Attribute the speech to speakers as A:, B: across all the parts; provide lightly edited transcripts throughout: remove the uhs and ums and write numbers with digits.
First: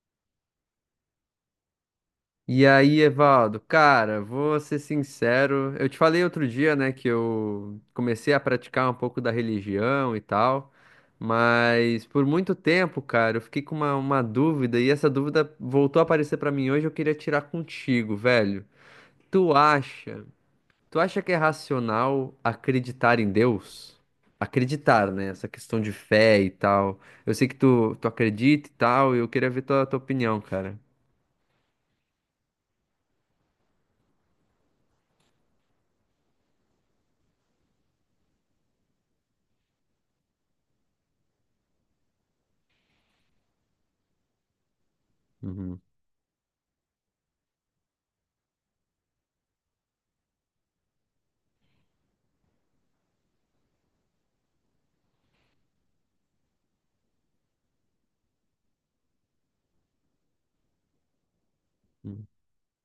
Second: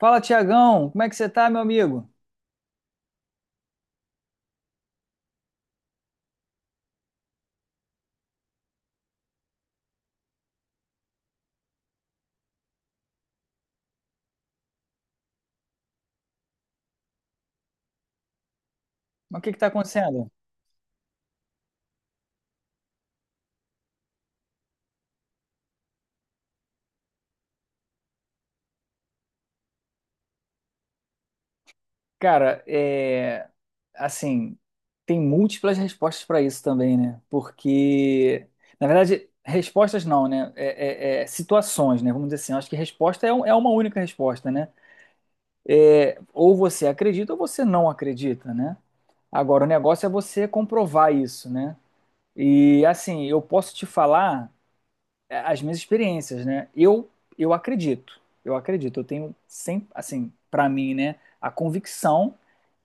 A: Fala, Tiagão, como é que você tá, meu amigo?
B: E aí, Evaldo, cara, vou ser sincero. Eu te falei outro dia, né, que eu comecei a praticar um pouco da religião e tal, mas por muito tempo, cara, eu fiquei com uma dúvida e essa dúvida voltou a aparecer pra mim hoje. Eu queria tirar contigo, velho.
A: Mas o
B: Tu
A: que que tá
B: acha,
A: acontecendo?
B: tu acha que é racional acreditar em Deus? Acreditar, né? Essa questão de fé e tal. Eu sei que tu acredita e tal, e eu queria ver tua opinião, cara.
A: Cara, assim, tem múltiplas respostas para isso também, né? Porque, na verdade, respostas não, né? É situações, né? Vamos dizer assim, eu acho que resposta é uma única resposta, né?
B: Uhum,
A: É, ou você acredita ou você não acredita, né? Agora, o negócio é você comprovar isso, né? E, assim, eu posso te falar. É, as minhas experiências, né? Eu acredito, eu acredito, eu tenho sempre, assim, para mim, né, a
B: uhum,
A: convicção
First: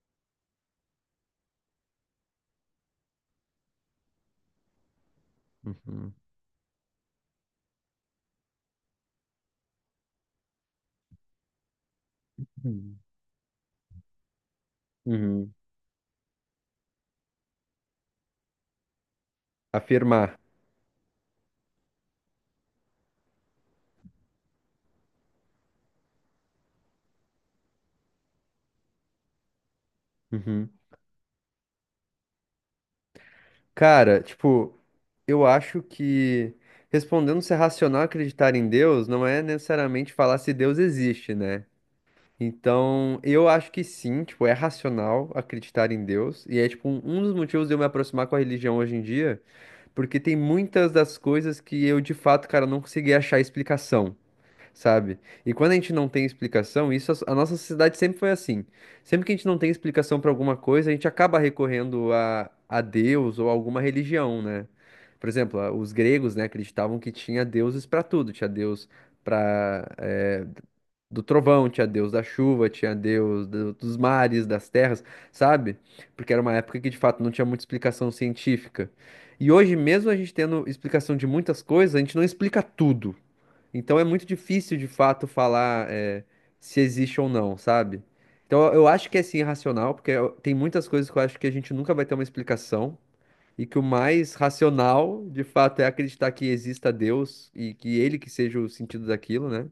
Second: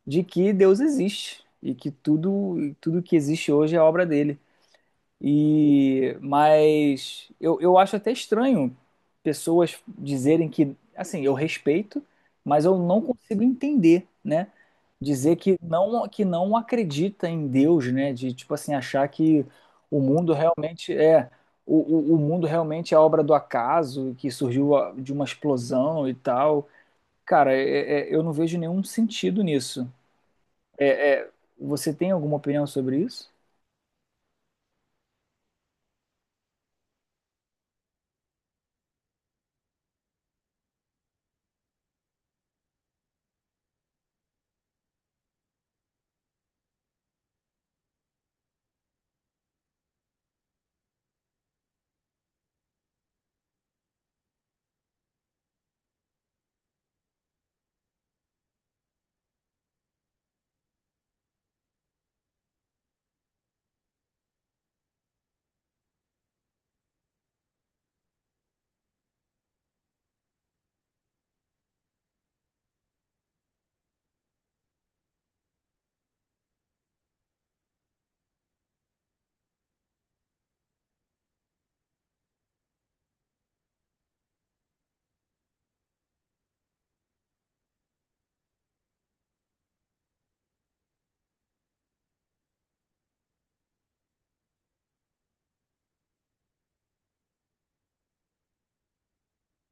A: de que Deus existe e que tudo, tudo que existe hoje é obra dele. E mas eu acho até estranho pessoas dizerem que, assim, eu respeito, mas eu
B: uhum.
A: não consigo entender, né? Dizer
B: Uhum.
A: que não acredita em Deus, né? De tipo assim achar que o mundo
B: Afirmar.
A: realmente é o, o mundo realmente é obra do acaso, que surgiu de uma explosão e tal. Cara, eu não vejo nenhum sentido nisso.
B: Uhum.
A: É- é, você tem alguma opinião sobre isso?
B: Cara, tipo, eu acho que respondendo se é racional acreditar em Deus não é necessariamente falar se Deus existe, né? Então, eu acho que sim, tipo, é racional acreditar em Deus. E é, tipo, um dos motivos de eu me aproximar com a religião hoje em dia, porque tem muitas das coisas que eu, de fato, cara, não consegui achar explicação. Sabe? E quando a gente não tem explicação, isso a nossa sociedade sempre foi assim. Sempre que a gente não tem explicação para alguma coisa, a gente acaba recorrendo a Deus ou alguma religião, né? Por exemplo, os gregos, né, acreditavam que tinha deuses para tudo, tinha Deus para do trovão, tinha Deus da chuva, tinha Deus dos mares, das terras, sabe? Porque era uma época que de fato não tinha muita explicação científica. E hoje, mesmo a gente tendo explicação de muitas coisas, a gente não explica tudo. Então é muito difícil de fato falar é, se existe ou não, sabe? Então eu acho que é sim racional, porque tem muitas coisas que eu acho que a gente nunca vai ter uma explicação, e que o mais racional, de fato, é acreditar que exista Deus e que ele que seja o sentido daquilo, né?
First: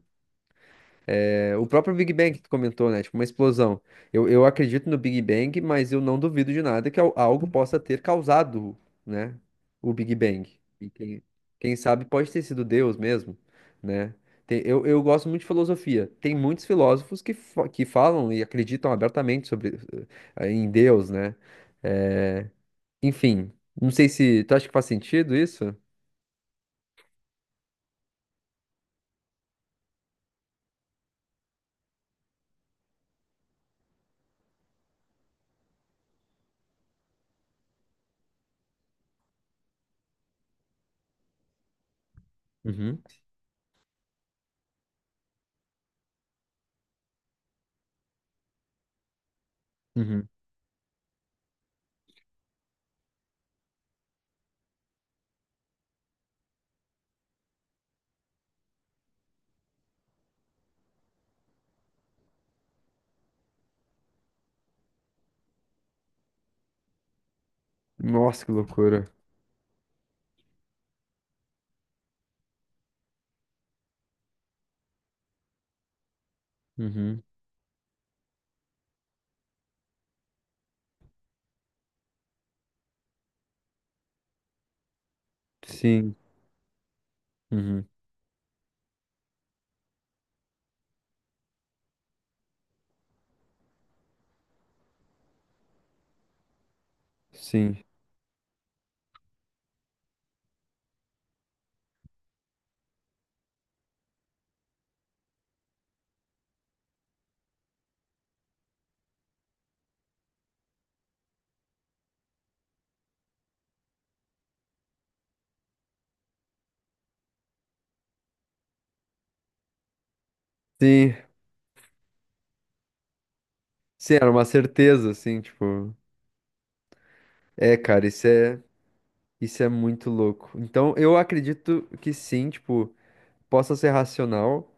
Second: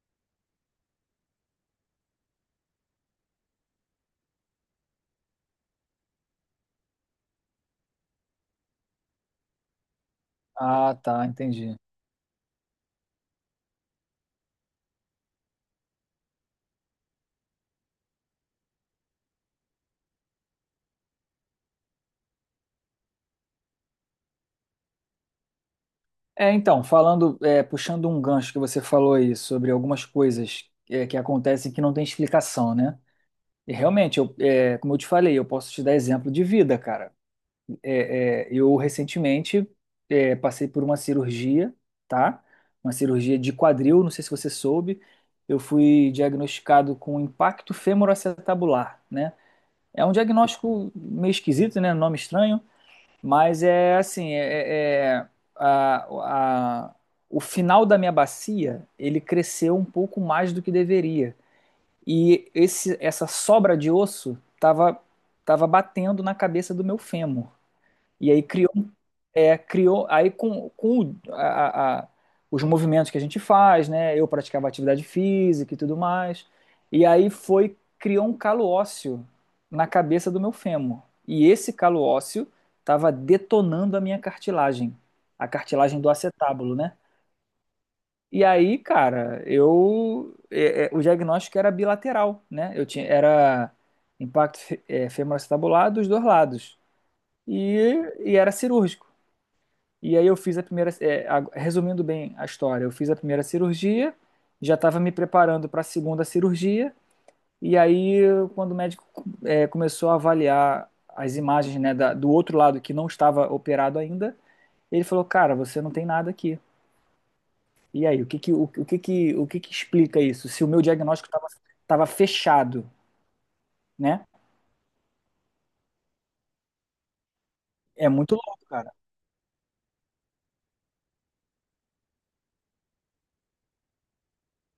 B: É, o próprio Big Bang que tu comentou, né? Tipo, uma explosão. Eu acredito no Big Bang, mas eu não duvido de nada que algo possa ter causado, né? O Big Bang. E
A: Ah,
B: quem,
A: tá, entendi.
B: quem sabe pode ter sido Deus mesmo, né? Eu, gosto muito de filosofia. Tem muitos filósofos que, que falam e acreditam abertamente sobre, em Deus, né? É, enfim, não sei se... Tu acha que faz sentido isso?
A: Falando, puxando um gancho que você falou aí sobre algumas coisas que acontecem que não tem explicação, né? E realmente, como eu te falei, eu posso te dar exemplo de vida, cara. Eu recentemente passei por uma cirurgia, tá? Uma
B: Uhum.
A: cirurgia de quadril, não sei se você soube. Eu fui diagnosticado com impacto femoroacetabular, né? É um
B: Uhum.
A: diagnóstico meio esquisito, né? Nome estranho, mas é assim, a, a- o final da minha bacia, ele cresceu um pouco mais do que deveria. E essa sobra de osso estava tava tava batendo na cabeça do meu fêmur. E aí
B: Nossa, que
A: criou,
B: loucura.
A: criou aí com os movimentos que a gente faz, né? Eu praticava atividade física e tudo mais. E
B: Uhum.
A: aí foi, criou um calo ósseo na cabeça do meu fêmur. E esse calo ósseo estava detonando a minha cartilagem, a cartilagem do
B: Sim.
A: acetábulo, né?
B: Uhum.
A: E aí, cara, o diagnóstico era bilateral, né? Eu tinha era impacto femoroacetabulado dos dois lados.
B: Sim.
A: E, e era cirúrgico. E aí eu fiz a primeira, resumindo bem a história, eu fiz a primeira cirurgia, já estava me preparando para a segunda cirurgia, e aí quando o médico começou a avaliar as imagens, né, do outro lado que não estava operado ainda, ele falou, cara, você não tem nada aqui. E aí, o que que explica isso? Se o meu
B: Sim.
A: diagnóstico estava fechado,
B: Sim,
A: né?
B: era uma certeza, assim, tipo. É, cara,
A: É
B: isso
A: muito
B: é,
A: louco, cara.
B: isso é muito louco. Então, eu acredito que sim, tipo, possa ser racional,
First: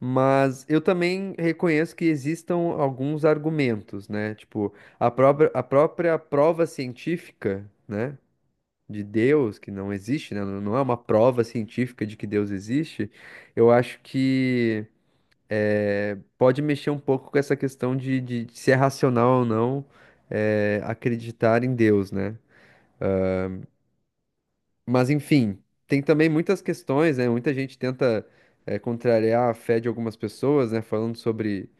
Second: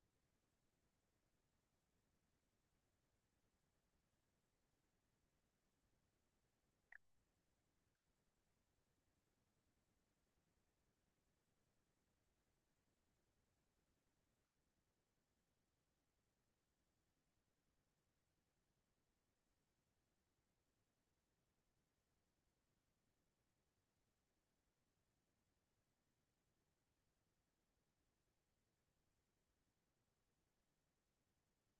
B: mas eu também reconheço que existam alguns argumentos, né? Tipo, a própria prova científica, né? De Deus, que não existe, né? Não é uma prova científica de que Deus existe. Eu acho que pode mexer um pouco com essa questão de, de se é racional ou não acreditar em Deus, né? Mas enfim, tem também muitas questões, né? Muita gente tenta contrariar a fé de algumas pessoas, né? Falando sobre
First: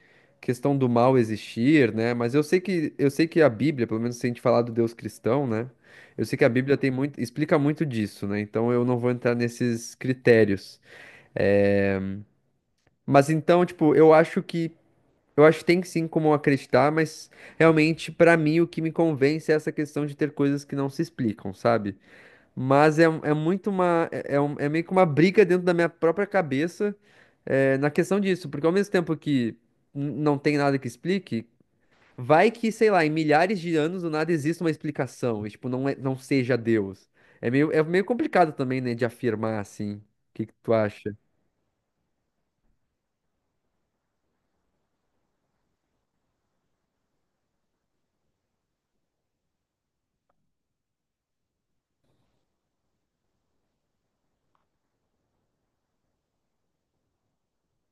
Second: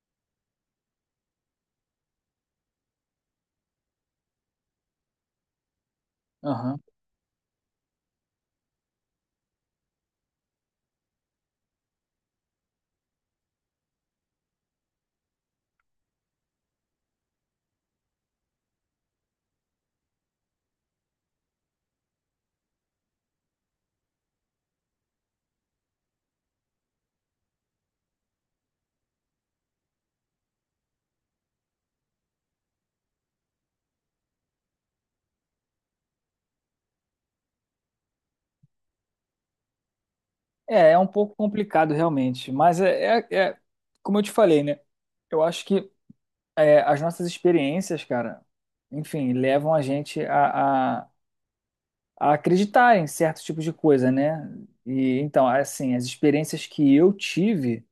B: questão do mal existir, né? Mas eu sei que a Bíblia, pelo menos se a gente falar do Deus cristão, né? Eu sei que a Bíblia
A: Aham.
B: tem muito, explica muito disso, né? Então eu não vou entrar nesses critérios. É, mas então, tipo, eu acho que tem sim como acreditar, mas realmente, pra mim, o que me convence é essa questão de ter coisas que não se explicam, sabe? Mas é, é muito uma. É, é meio que uma briga dentro da minha própria cabeça, é, na questão disso, porque ao mesmo tempo que não tem nada que explique, vai que, sei lá, em milhares de anos do nada existe uma explicação, e, tipo, não, não seja Deus. É meio complicado também, né, de afirmar assim. O que que tu
A: É, é um
B: acha?
A: pouco complicado realmente, mas é como eu te falei, né? Eu acho que as nossas experiências, cara, enfim, levam a gente a acreditar em certos tipos de coisa, né? E então, assim, as experiências que eu tive,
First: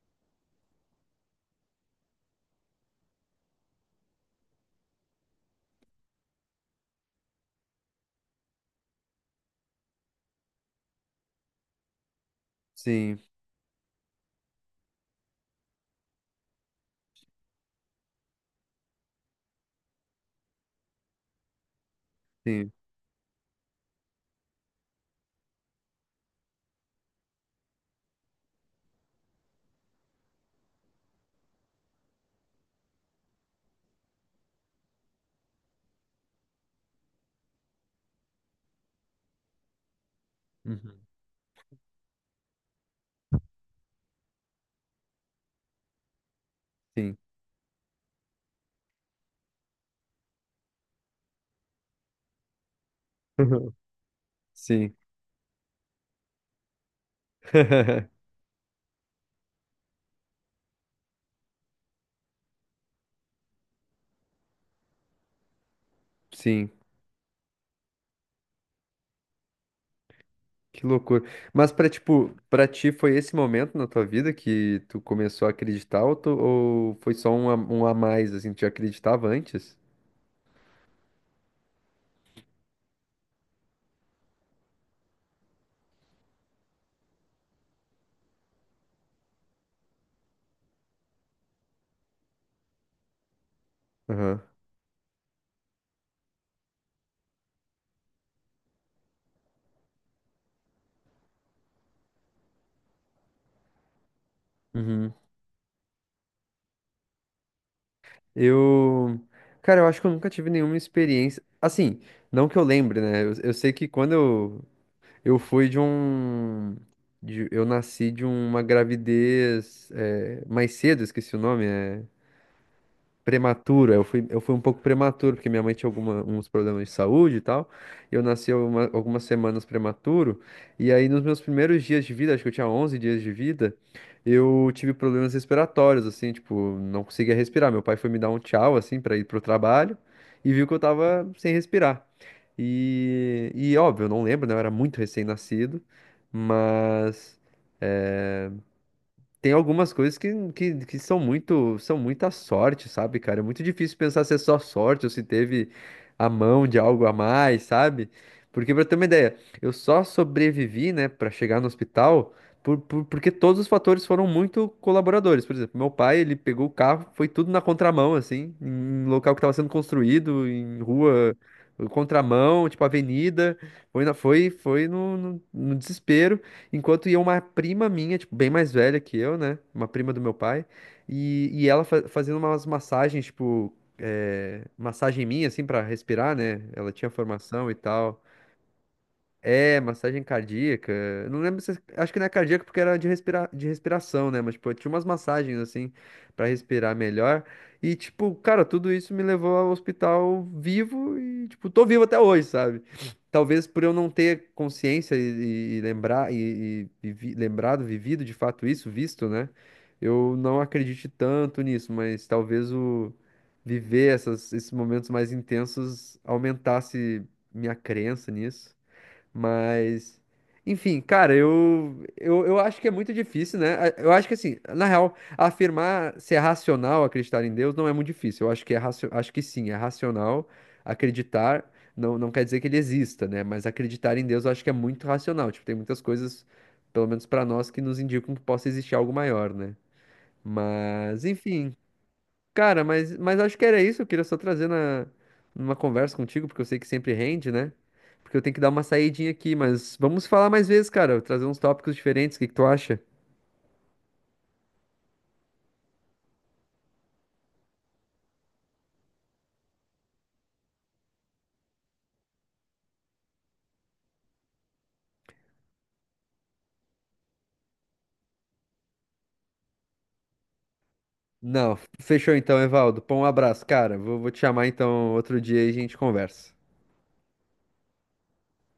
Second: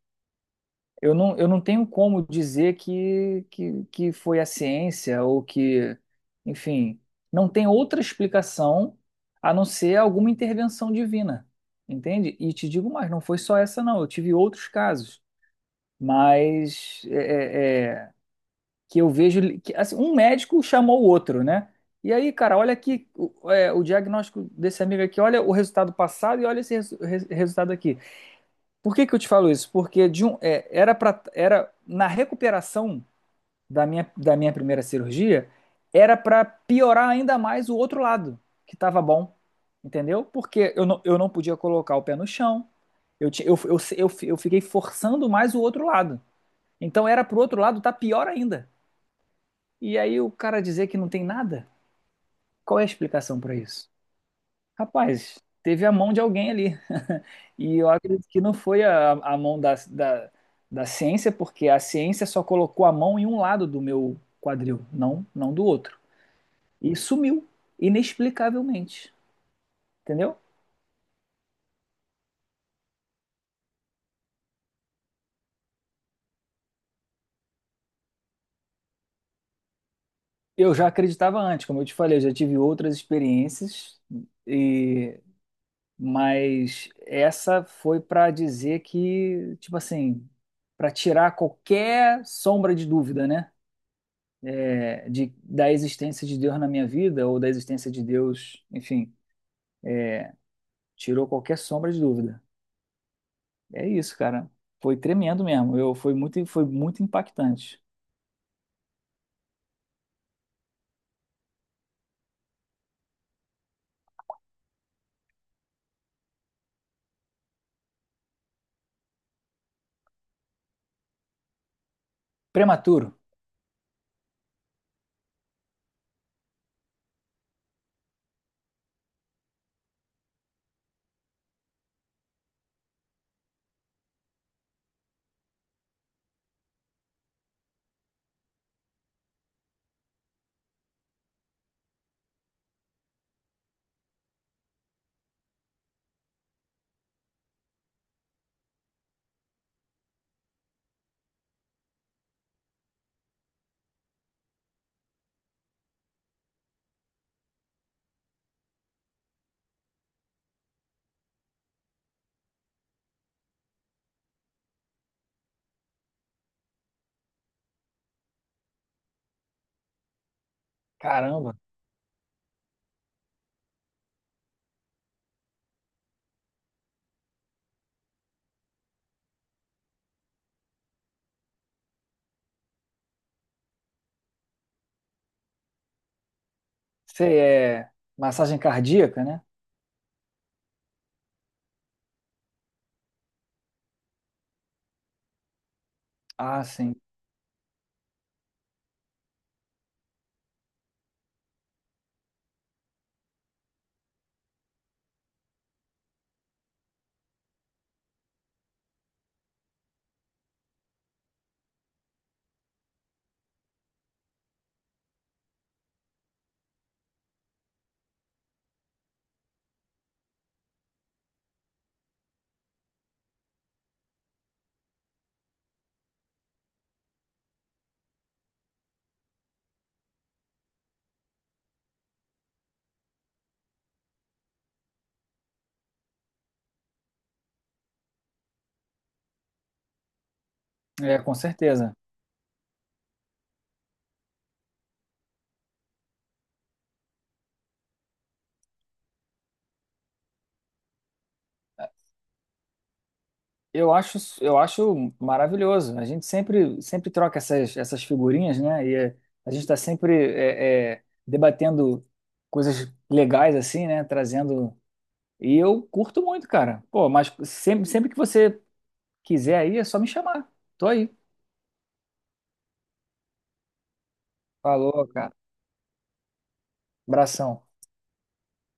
A: eu não tenho como dizer que foi a ciência ou que, enfim, não tem outra explicação a não ser alguma intervenção divina, entende? E te digo mais,
B: Sim,
A: não foi só essa, não. Eu tive outros casos, mas que eu vejo que assim, um médico chamou o outro, né? E aí, cara,
B: sim.
A: olha aqui o diagnóstico desse amigo aqui, olha o resultado passado e olha esse resultado aqui. Por que que eu te falo isso? Porque de um, é, era para era na recuperação da minha primeira cirurgia, era para piorar ainda mais o outro lado, que estava bom, entendeu? Porque
B: Uhum.
A: eu não podia colocar o pé no chão, eu, ti- eu fiquei forçando mais o outro lado. Então
B: Sim.
A: era pro outro lado tá pior ainda. E aí o cara dizer que não tem nada? Qual é a explicação para isso?
B: Sim.
A: Rapaz, teve a mão de alguém ali. E eu acredito que não foi a mão da ciência, porque a ciência só colocou a mão em um lado do meu quadril, não do outro.
B: Sim,
A: E sumiu, inexplicavelmente. Entendeu?
B: que loucura. Mas pra, tipo, pra ti foi esse momento na tua vida que tu começou a acreditar ou, ou foi só um a, um a mais, assim, tu já acreditava antes?
A: Eu já acreditava antes, como eu te falei, eu já tive outras experiências e mas essa foi para dizer que, tipo assim, para tirar qualquer sombra de dúvida, né?
B: Aham.
A: Da existência de Deus na minha vida ou da existência de Deus, enfim, tirou qualquer sombra de dúvida. É isso, cara. Foi
B: Uhum.
A: tremendo mesmo. Eu foi muito impactante.
B: Eu, cara, eu acho que eu nunca tive nenhuma experiência, assim, não que eu lembre, né? Eu sei que quando eu fui de um, eu nasci de uma gravidez, é, mais cedo, esqueci o nome, é...
A: Prematuro.
B: Prematuro. Eu fui um pouco prematuro, porque minha mãe tinha alguma, uns problemas de saúde e tal. E eu nasci algumas semanas prematuro. E aí, nos meus primeiros dias de vida, acho que eu tinha 11 dias de vida, eu tive problemas respiratórios, assim, tipo, não conseguia respirar. Meu pai foi me dar um tchau, assim, pra ir pro trabalho e viu que eu tava sem respirar. E óbvio, eu não lembro, né? Eu era muito recém-nascido, mas eh, tem algumas coisas que, que são muito, são muita sorte, sabe, cara? É muito difícil pensar se é só sorte ou se teve a mão de algo a mais, sabe? Porque, pra ter uma ideia, eu só sobrevivi, né, pra chegar no hospital por, porque todos os fatores foram muito colaboradores. Por exemplo, meu pai, ele pegou o carro, foi tudo na contramão, assim, em local que tava sendo construído, em rua,
A: Caramba.
B: contramão, tipo avenida. Foi no, no desespero. Enquanto ia uma prima minha, tipo, bem mais velha que eu, né? Uma prima do meu pai. E ela fazendo umas massagens, tipo, é, massagem minha, assim, pra respirar, né? Ela tinha
A: Você
B: formação e
A: é
B: tal.
A: massagem cardíaca, né?
B: É, massagem cardíaca. Eu não lembro se. Acho que não é cardíaca porque era de, respira... de respiração, né? Mas, tipo, tinha umas massagens, assim, pra
A: Ah,
B: respirar
A: sim.
B: melhor. E, tipo, cara, tudo isso me levou ao hospital vivo e, tipo, tô vivo até hoje, sabe? Talvez por eu não ter consciência e lembrar, e lembrado, vivido de fato isso, visto, né? Eu não acredite tanto nisso, mas talvez o viver esses momentos mais intensos aumentasse minha crença nisso. Mas, enfim, cara, eu acho que é muito difícil, né? Eu acho que, assim, na real, afirmar se é racional acreditar em Deus não é muito difícil. Eu acho que é racio... acho que sim, é racional acreditar. Não, não quer dizer que ele exista, né? Mas acreditar em Deus eu acho que é muito racional. Tipo, tem muitas coisas, pelo menos pra nós, que nos indicam que possa existir algo maior, né?
A: É,
B: Mas,
A: com
B: enfim.
A: certeza.
B: Cara, mas acho que era isso. Eu queria só trazer na, numa conversa contigo, porque eu sei que sempre rende, né? Porque eu tenho que dar uma saidinha aqui, mas vamos falar mais vezes, cara. Trazer uns tópicos diferentes. O que que tu acha?
A: Eu acho maravilhoso. A gente sempre, sempre troca essas figurinhas, né? E é, a gente está sempre debatendo coisas legais assim, né? Trazendo. E eu curto muito, cara. Pô, mas sempre que você quiser aí, é só me chamar. Tô aí.
B: Não, fechou então, Evaldo. Pô, um abraço, cara. Vou te chamar
A: Falou,
B: então
A: cara.
B: outro dia e a gente conversa.
A: Abração.